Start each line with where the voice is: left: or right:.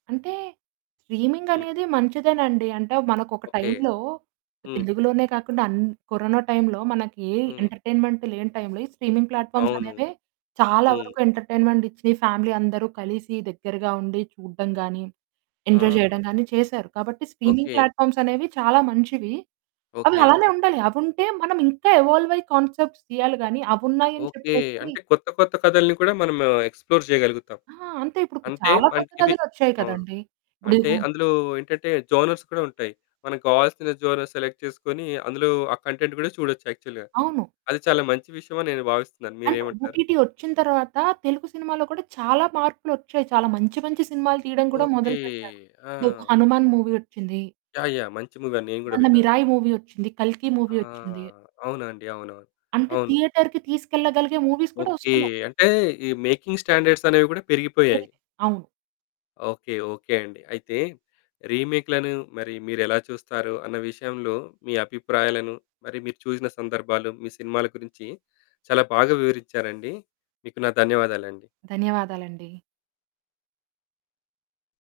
right: అంటే స్ట్రీమింగ్
left: హ్మ్.
right: అనేది మంచిదేనండి. అంటే మనకొక
left: ఓకే,
right: టైంలో
left: హ్మ్.
right: తెలుగులోనే కాకుండా అన్ కరోనా టైంలో మనకి
left: హ్మ్.
right: ఎంటర్‌టైన్‌మెంట్ లేని టైంలో ఈ స్ట్రీమింగ్ ప్లాట్ఫామ్స్
left: అవును.
right: అనేవే చాలా
left: హ్మ్.
right: వరకు ఎంటర్‌టైన్‌మెంట్ ఇచ్చి ఫ్యామిలీ అందరు కలిసి దగ్గరగా ఉండి చూడడం గానీ, ఎంజాయ్
left: ఆహా!
right: చేయడం గానీ
left: ఆ!
right: చేశారు. కాబట్టి స్ట్రీమింగ్
left: ఓకే.
right: ప్లాట్ఫామ్స్ అనేవి చాలా మంచివి. అవి
left: ఓకే.
right: అలానే ఉండాలి. అవుంటే మనం ఇంక ఎవాల్వ్ అయి కాన్సెప్ట్స్ తీయాలి గానీ అవి ఉన్నాయని
left: ఓకే.
right: చెప్పేసి
left: అంటే కొత్త కొత్త కథల్ని కూడా మనం ఎక్స్‌ప్లోర్ చేయగలుగుతాం.
right: ఆ! అంతే ఇప్పుడుకు
left: అంటే
right: చాలా కొత్త
left: మనకివీ
right: కథలోచ్చాయి
left: అవును.
right: కదండీ. ఇప్పుడి
left: అంటే
right: హు
left: అందులో ఏంటంటే జోనర్స్ కూడా ఉంటాయి. మనకు కావాల్సిన జోనర్స్ సెలెక్ట్ చేసుకొని, అందులో ఆ కంటెంట్ కూడా చూడొచ్చు యాక్చువల్‌గా.
right: అవును.
left: అది చాలా మంచి విషయమని నేను భావిస్తున్నాను.
right: అండ్
left: మీరేమంటారు?
right: ఓటీటీ ఓచ్చిన తర్వాత తెలుగు సినిమాల్లో కూడా చాలా మార్పులొచ్చాయి. చాలా మంచి మంచి సినిమాలు తీయడం కూడా
left: ఓకే.
right: మొదలుపెట్టారు. దేకో
left: ఆ!
right: 'హనుమాన్' మూవీ ఓచ్చింది.
left: యాహ్! యాహ్! మంచి మూవీ అని నేను కూడా
right: మొన్న
left: విన్నాను.
right: 'మిరాయి' మూవీ వచ్చింది. 'కల్కి'
left: ఆ!
right: మూవీ వచ్చింది.
left: అవునండి. అవునవును.
right: అంటే
left: అవును.
right: థియేటర్‌కి తీసుకెళ్లగలిగే మూవీస్ కూడా
left: ఓకే.
right: ఓస్తున్నాయి.
left: అంటే ఈ మేకింగ్ స్టాండర్డ్స్ అనేవి కూడా పెరిగిపోయాయి.
right: పెరిగాయి. అవును.
left: ఓకే, ఓకే అండి. అయితే రీమేక్‌లను మరి మీరేలా చూస్తారో అన్న విషయంలో మీ అభిప్రాయాలను, మరి మీరు చూసిన సందర్భాలు, మీ సినిమాల గురించి చాలా బాగా వివరించారండి. మీకు నా ధన్యవాదాలండి.
right: ధన్యవాదాలండి.